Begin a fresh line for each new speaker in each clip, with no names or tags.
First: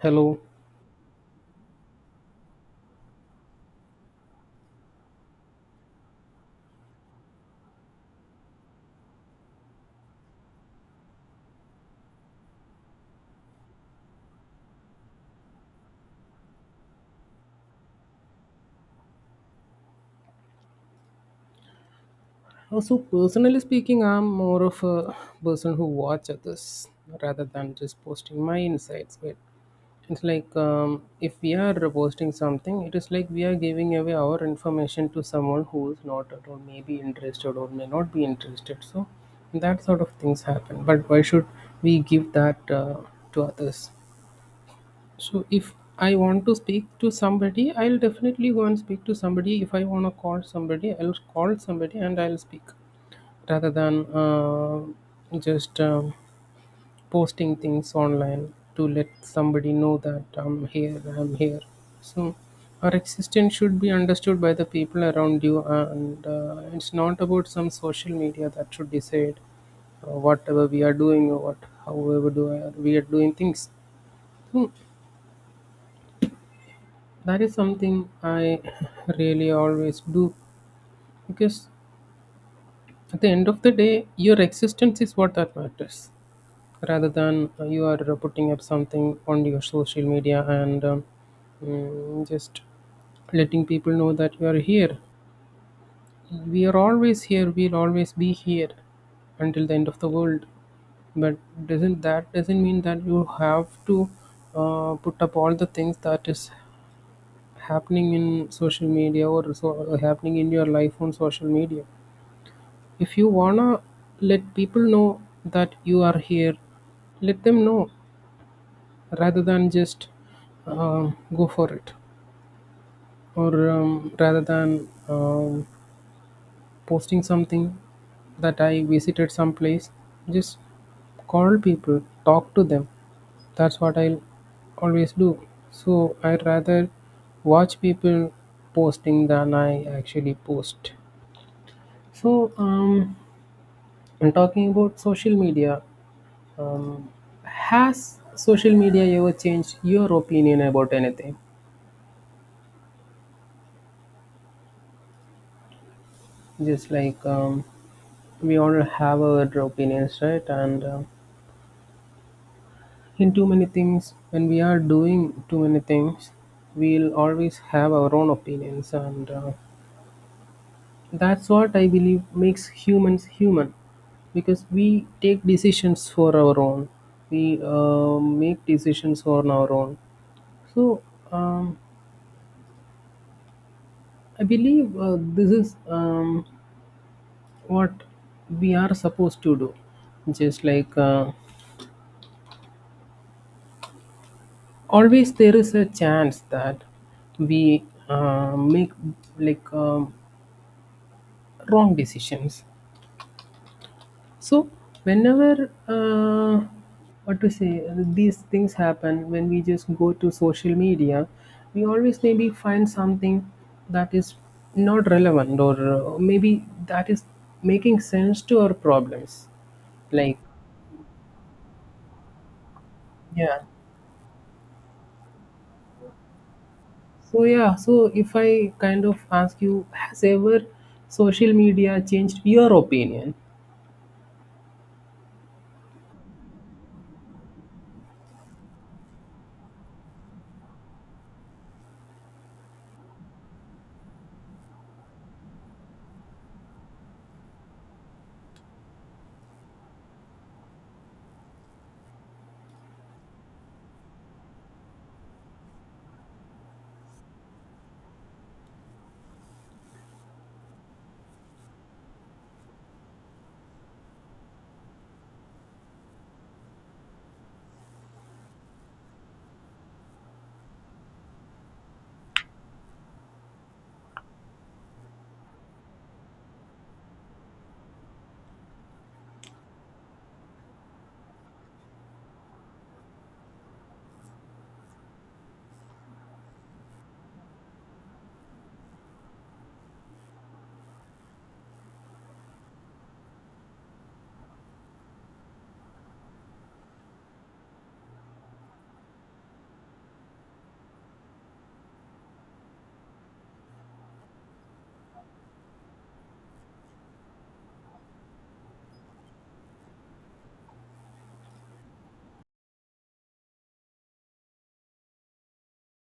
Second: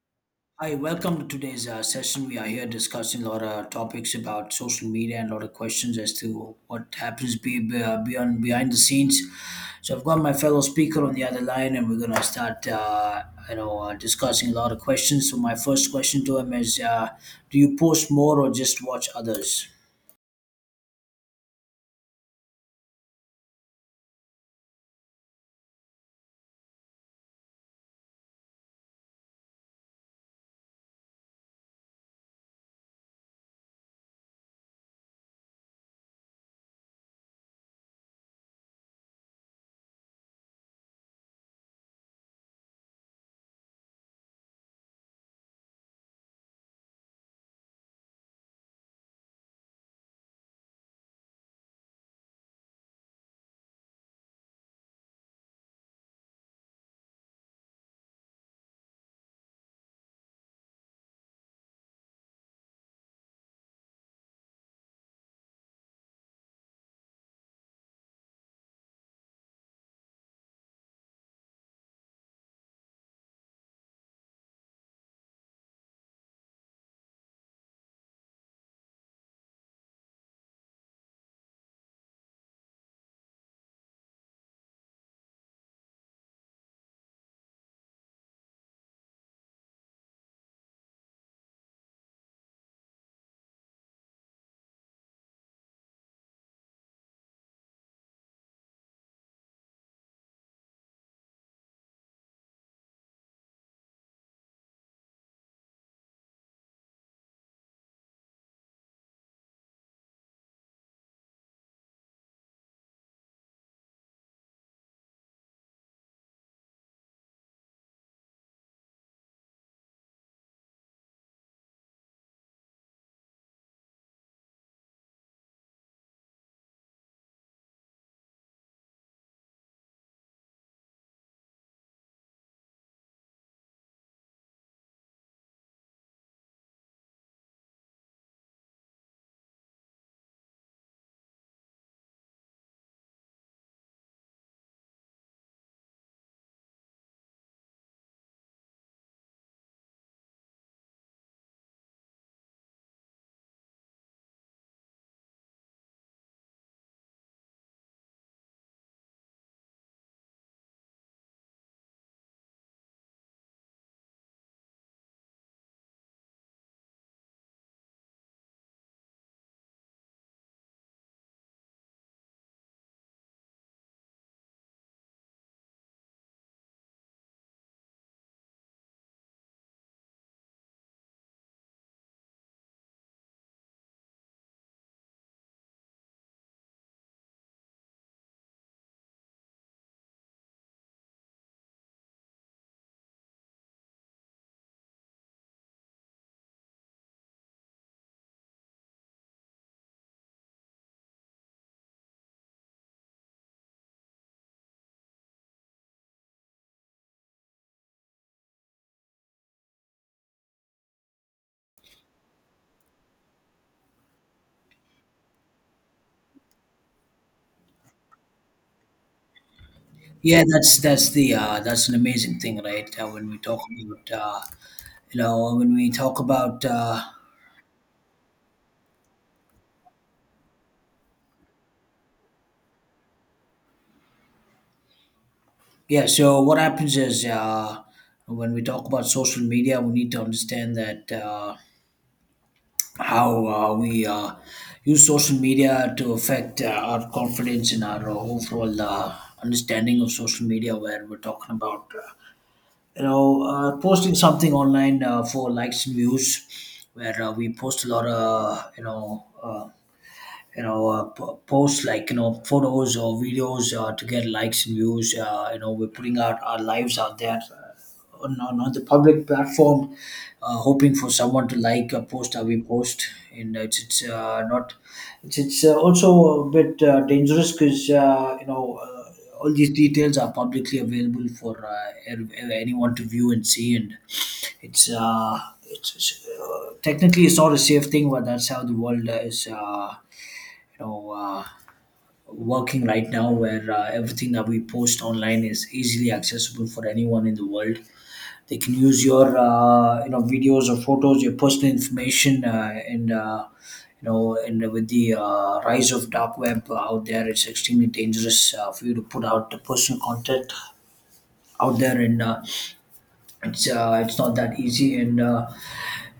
Hello.
Hi, welcome to today's session. We are here discussing a lot of topics about social media and a lot of questions as to what happens beyond behind the scenes. So I've got my fellow speaker on the other line, and we're gonna start discussing a lot of questions. So my first question to him is, do you post more or just watch others?
So personally speaking, I'm more of a person who watch others rather than just posting my insights. But it's like if we are posting something, it is like we are giving away our information to someone who is not at all maybe interested or may not be interested. So that sort of things happen. But why should we give that to others? So if I want to speak to somebody, I'll definitely go and speak to somebody. If I want to call somebody, I'll call somebody and I'll speak rather than just posting things online to let somebody know that I'm here, I'm here. So our existence should be understood by the people around you, and it's not about some social media that should decide whatever we are doing or what we are doing things. So, that is something I really always do because at the end of the day, your existence is what that matters rather than you are putting up something on your social media and just letting people know that you are here. We are always here, we'll always be here until the end of the world, but doesn't that doesn't mean that you have to put up all the things that is happening in social media or so happening in your life on social media. If you wanna let people know that you are here, let them know rather than just go for it, or rather than posting something that I visited some place. Just call people, talk to them. That's what I will always do. So I rather watch people posting than I actually post. So I'm talking about social media. Um, has social media ever changed your opinion about anything? Just like we all have our opinions, right? And in too many things when we are doing too many things we'll always have our own opinions and that's what I believe makes humans human, because we take decisions for our own, we make decisions on our own. So um, I believe this is what we are supposed to do. Just like always there is a chance that we make like um, wrong decisions. So whenever what to say, these things happen when we just go to social media, we always maybe find something that is not relevant, or maybe that is making sense to our problems, like.
Yeah, that's the that's an amazing thing, right? When we
Yeah,
talk about you know when we talk about uh,
so yeah, so if I kind of ask you, has ever social media changed your opinion?
yeah, so what happens is when we talk about social media, we need to understand that how we use social media to affect our confidence and our overall understanding of social media, where we're talking about posting something online for likes and views, where we post a lot of post like you know photos or videos to get likes and views you know we're putting out our lives out there on the public platform hoping for someone to like a post that we post and it's not it's, it's also a bit dangerous because you know all these details are publicly available for ev- ev- anyone to view and see and it's uh, it's, technically it's not a safe thing but that's how the world is you know uh, working right now where everything that we post online is easily accessible for anyone in the world. They can use your videos or photos, your personal information and you know, and with the rise of dark web out there, it's extremely dangerous for you to put out the personal content out there. And it's It's not that easy, and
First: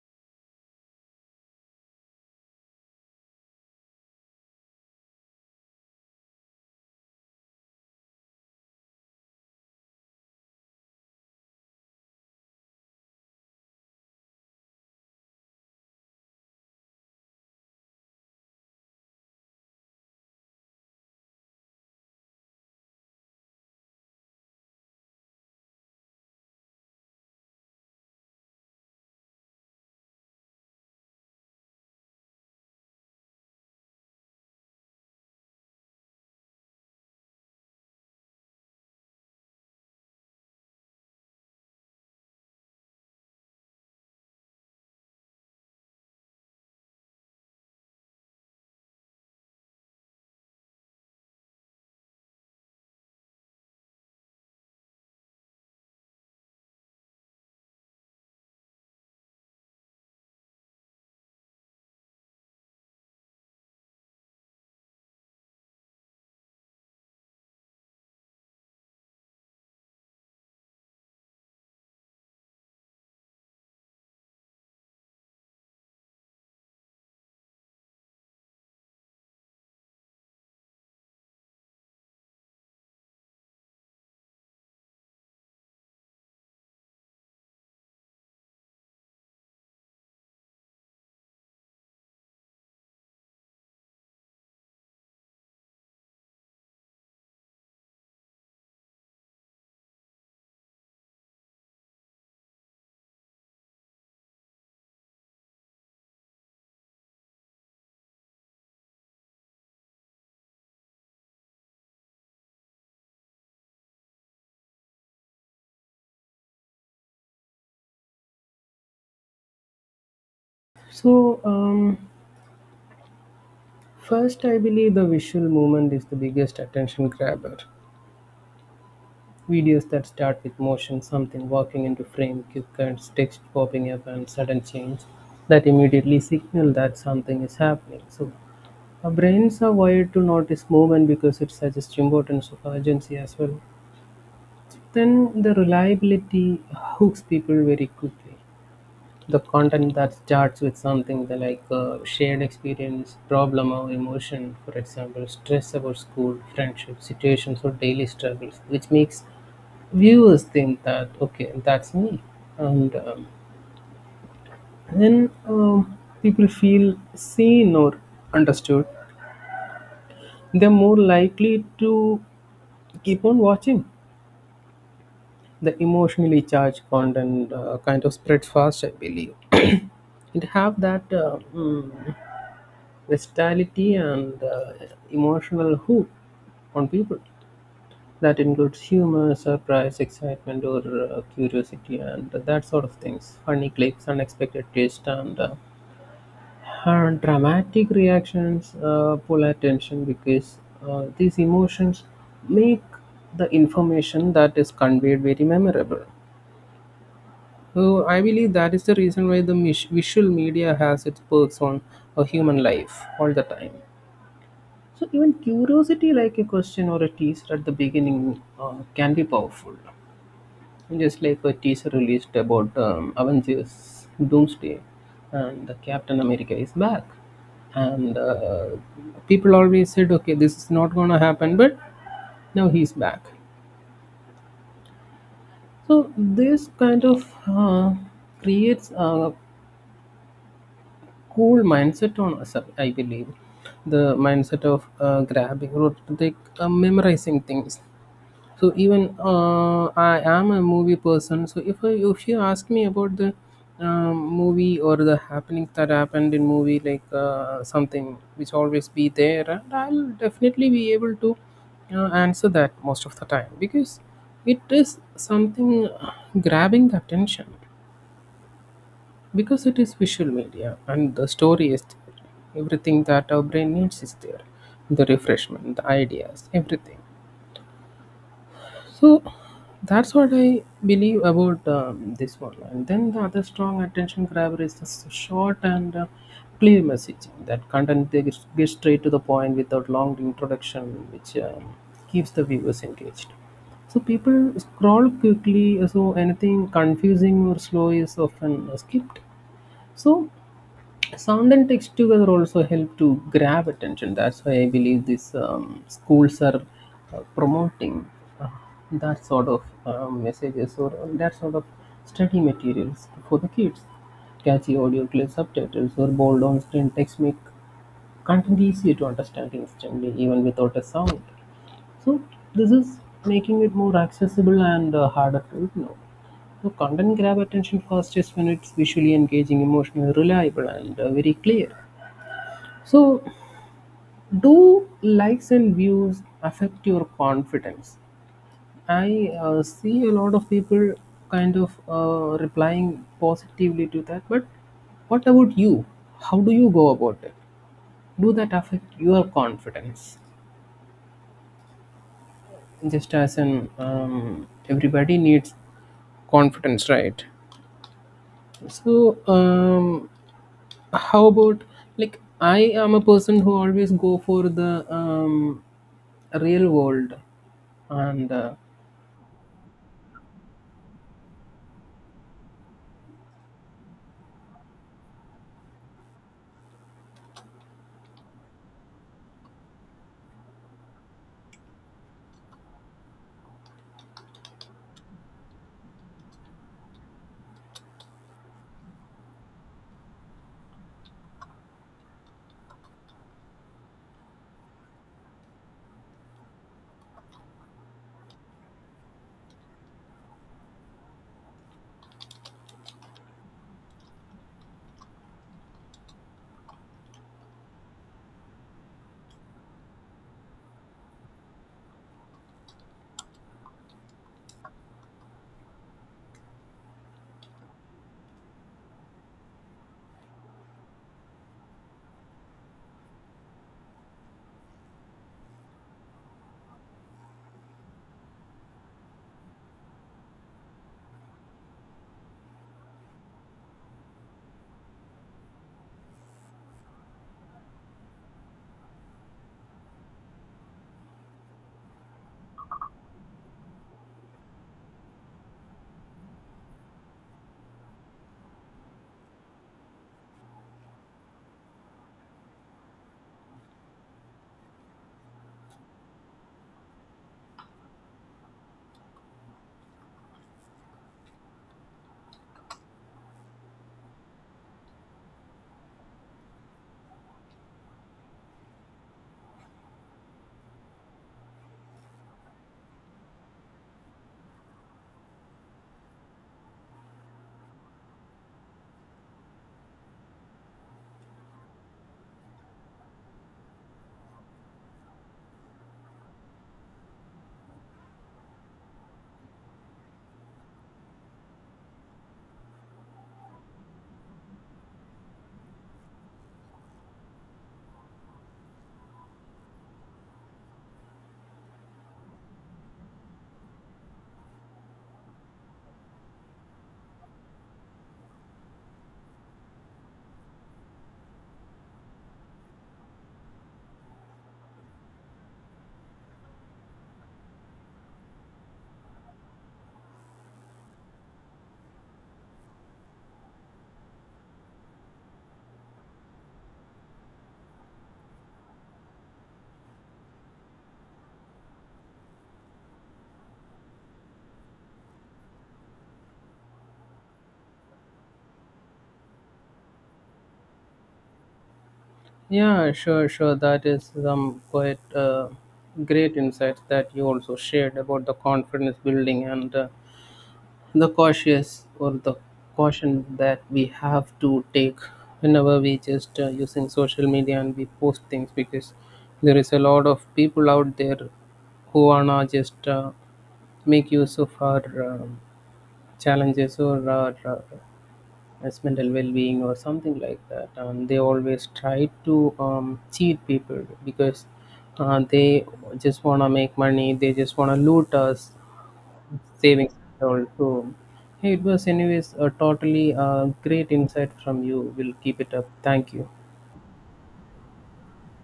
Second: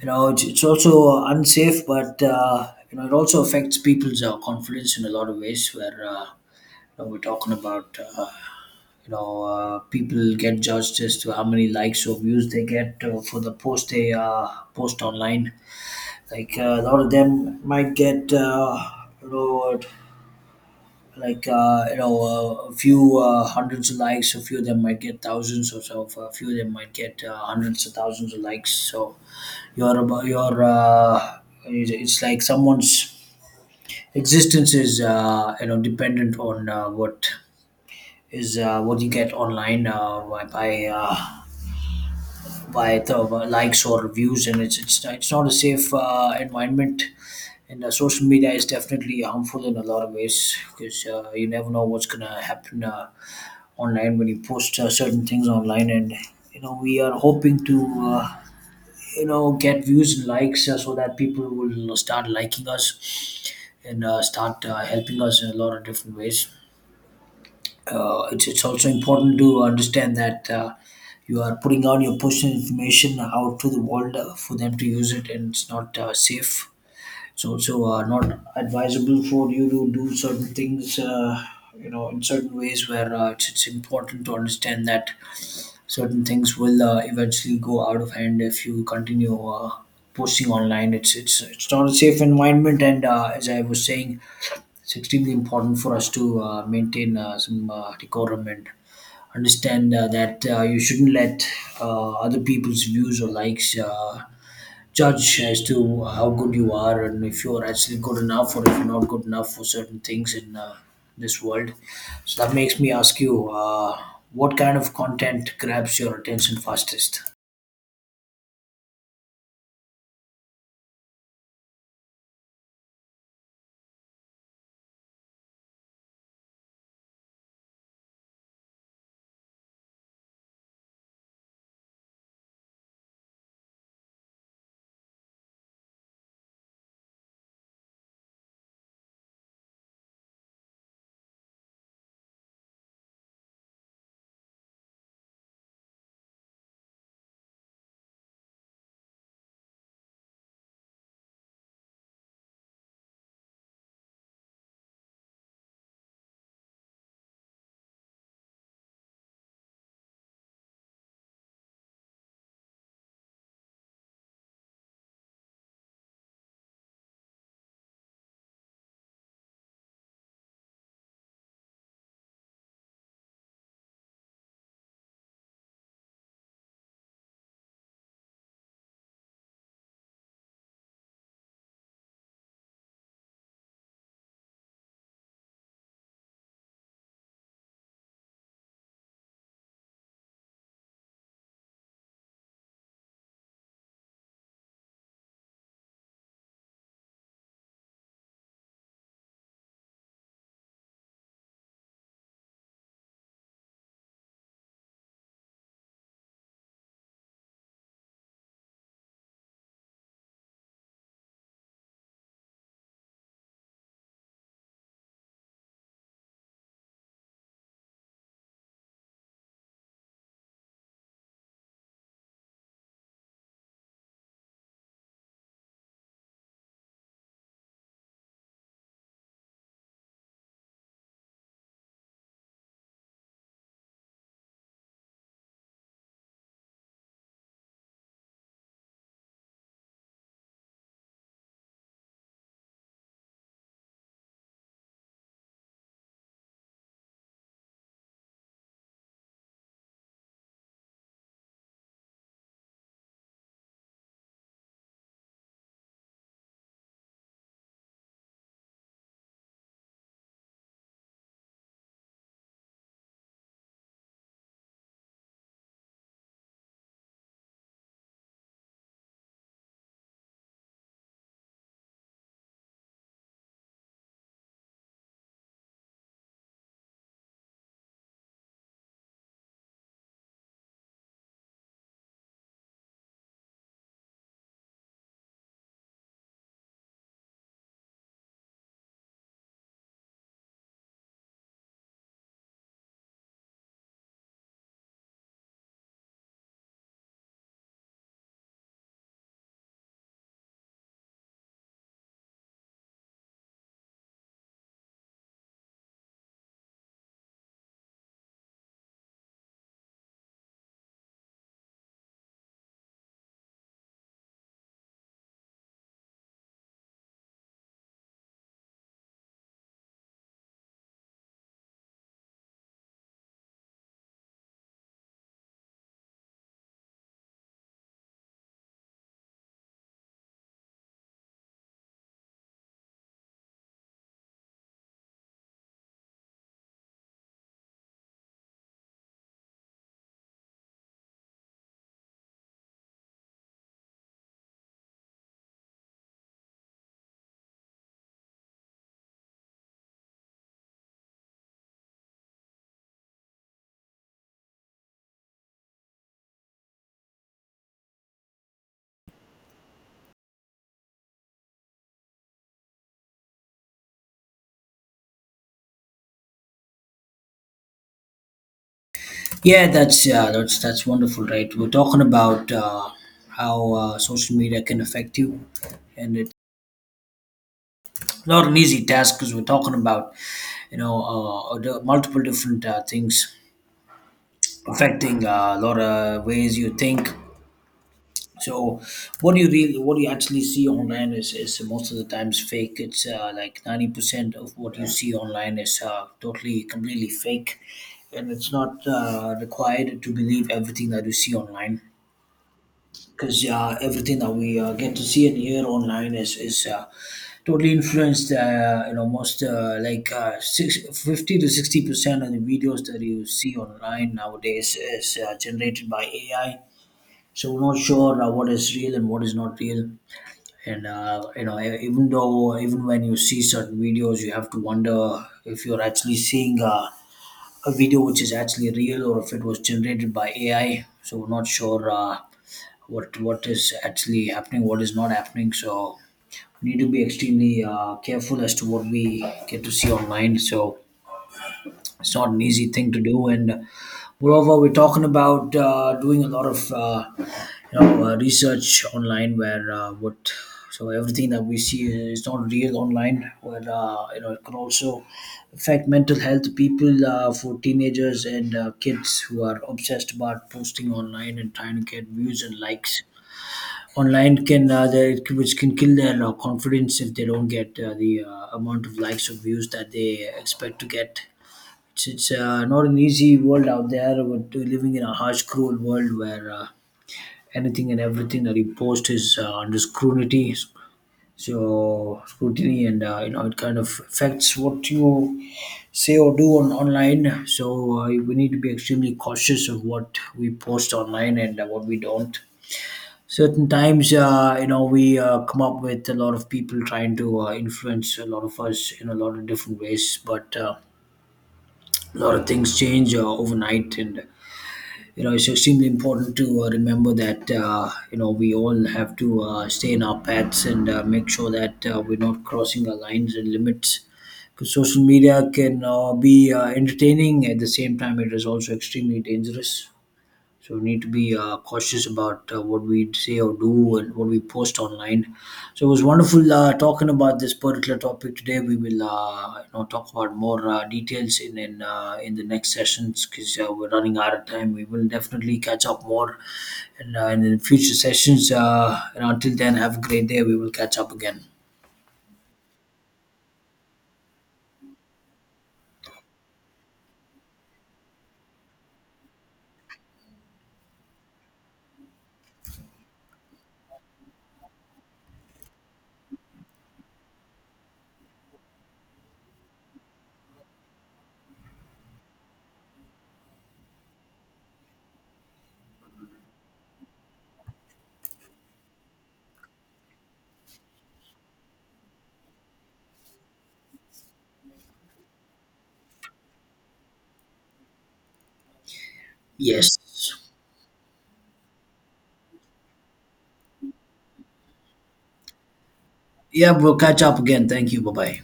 you know it's also unsafe, but you know it also affects people's confidence in a lot of ways where know, we're talking about people get judged as to how many likes or views they get for the post they post online. Like a lot of them might get you know a few hundreds of likes. A few of them might get thousands or so. A few of them might get hundreds of thousands of likes. So your about your it's like someone's existence is dependent on what you get online by the likes or reviews, and it's not a safe environment. And social media is definitely harmful in a lot of ways because you never know what's gonna happen online when you post certain things online. And you know we are hoping to get views and likes so that people will start liking us and start helping us in a lot of different ways. Uh, It's also important to understand that you are putting out your personal information out to the world for them to use it, and it's not safe. It's also not advisable for you to do certain things in certain ways where it's important to understand that certain things will eventually go out of hand if you continue posting online. It's not a safe environment, and as I was saying, it's extremely important for us to maintain some decorum and understand that you shouldn't let other people's views or likes judge as to how good you are, and if you're actually good enough or if you're not good enough for certain things in this world. So that makes me ask you, what kind of content grabs your attention fastest?
So first, I believe the visual movement is the biggest attention grabber. Videos that start with motion, something walking into frame, quick cuts, text popping up, and sudden change that immediately signal that something is happening. So, our brains are wired to notice movement because it suggests importance of urgency as well. Then, the reliability hooks people very quickly. The content that starts with something that like shared experience problem or emotion, for example stress about school friendship situations or daily struggles, which makes viewers think that okay, that's me. And then people feel seen or understood, they're more likely to keep on watching. The emotionally charged content kind of spreads fast, I believe. It have that versatility and emotional hook on people. That includes humor, surprise, excitement, or curiosity, and that sort of things. Funny clips, unexpected twist, and and dramatic reactions pull attention because these emotions make the information that is conveyed very memorable. So I believe that is the reason why the visual media has its perks on a human life all the time. So even curiosity, like a question or a teaser at the beginning, can be powerful. Just like a teaser released about Avengers Doomsday, and the Captain America is back, and people always said, "Okay, this is not gonna happen," but now he's back. So this kind of creates a cool mindset on us, I believe. The mindset of grabbing or like memorizing things. So even I am a movie person, so if you ask me about the movie or the happenings that happened in movie, like something which always be there, and I'll definitely be able to answer that most of the time because it is something grabbing the attention, because it is visual media and the story is there. Everything that our brain needs is there, the refreshment, the ideas, everything. So that's what I believe about this one. And then the other strong attention grabber is the short and clear messaging. That content they gets gets straight to the point without long introduction, which keeps the viewers engaged. So people scroll quickly, so anything confusing or slow is often skipped. So sound and text together also help to grab attention. That's why I believe these schools are promoting uh, that sort of messages or that sort of study materials for the kids. Catchy audio clips, subtitles, or bold on screen text make content easier to understand instantly, even without a sound. So this is making it more accessible and harder to ignore. So content grab attention fastest when it's visually engaging, emotionally reliable, and very clear. So do likes and views affect your confidence? I see a lot of people kind of replying positively to that, but what about you? How do you go about it? Do that affect your confidence? Just as an everybody needs confidence, right? So how about, like, I am a person who always go for the real world, and
Yeah, that's that's wonderful, right? We're talking about how social media can affect you, and it not an easy task because we're talking about the multiple different things affecting a lot of ways you think. So what do you really, what do you actually see online is most of the times fake. It's like 90% of what you see online is totally completely fake, and it's not required to believe everything that you see online because everything that we get to see and hear online is totally influenced. You know, most like six 50 to 60% of the videos that you see online nowadays is generated by AI. So we're not sure what is real and what is not real. And you know, e- even though even when you see certain videos, you have to wonder if you're actually seeing a video which is actually real or if it was generated by AI. So we're not sure. What is actually happening, what is not happening. So we need to be extremely careful as to what we get to see online. So it's not an easy thing to do. And moreover, we're talking about doing a lot of research online where what so everything that we see is not real online, where you know it can also affect mental health people, for teenagers and kids who are obsessed about posting online and trying to get views and likes online can which can kill their confidence if they don't get the amount of likes or views that they expect to get. It's not an easy world out there. We're living in a harsh, cruel world where anything and everything that you post is under scrutiny. So scrutiny, and it kind of affects what you say or do on online. So we need to be extremely cautious of what we post online and what we don't. Certain times we come up with a lot of people trying to influence a lot of us in a lot of different ways, but a lot of things change overnight, and you know it's extremely important to remember that we all have to stay in our paths and make sure that we're not crossing our lines and limits, because social media can be entertaining. At the same time, it is also extremely dangerous, so we need to be cautious about what we say or do and what we post online. So it was wonderful talking about this particular topic today. We will talk about more details in the next sessions because we're running out of time. We will definitely catch up more in the future sessions. And until then, have a great day. We will catch up again.
yeah, sure, sure, that is some quite great insights that you also shared about the confidence building and the cautious or the caution that we have to take whenever we just using social media and we post things, because there is a lot of people out there who wanna just make use of our um challenges or our as mental well-being or something like that, and they always try to cheat people because they just wanna make money, they just wanna loot us savings
Yes.
account. So, hey, it was anyways a totally great insight from you. We'll keep it up. Thank you.
Yeah, we'll catch up again. Thank you. Bye bye.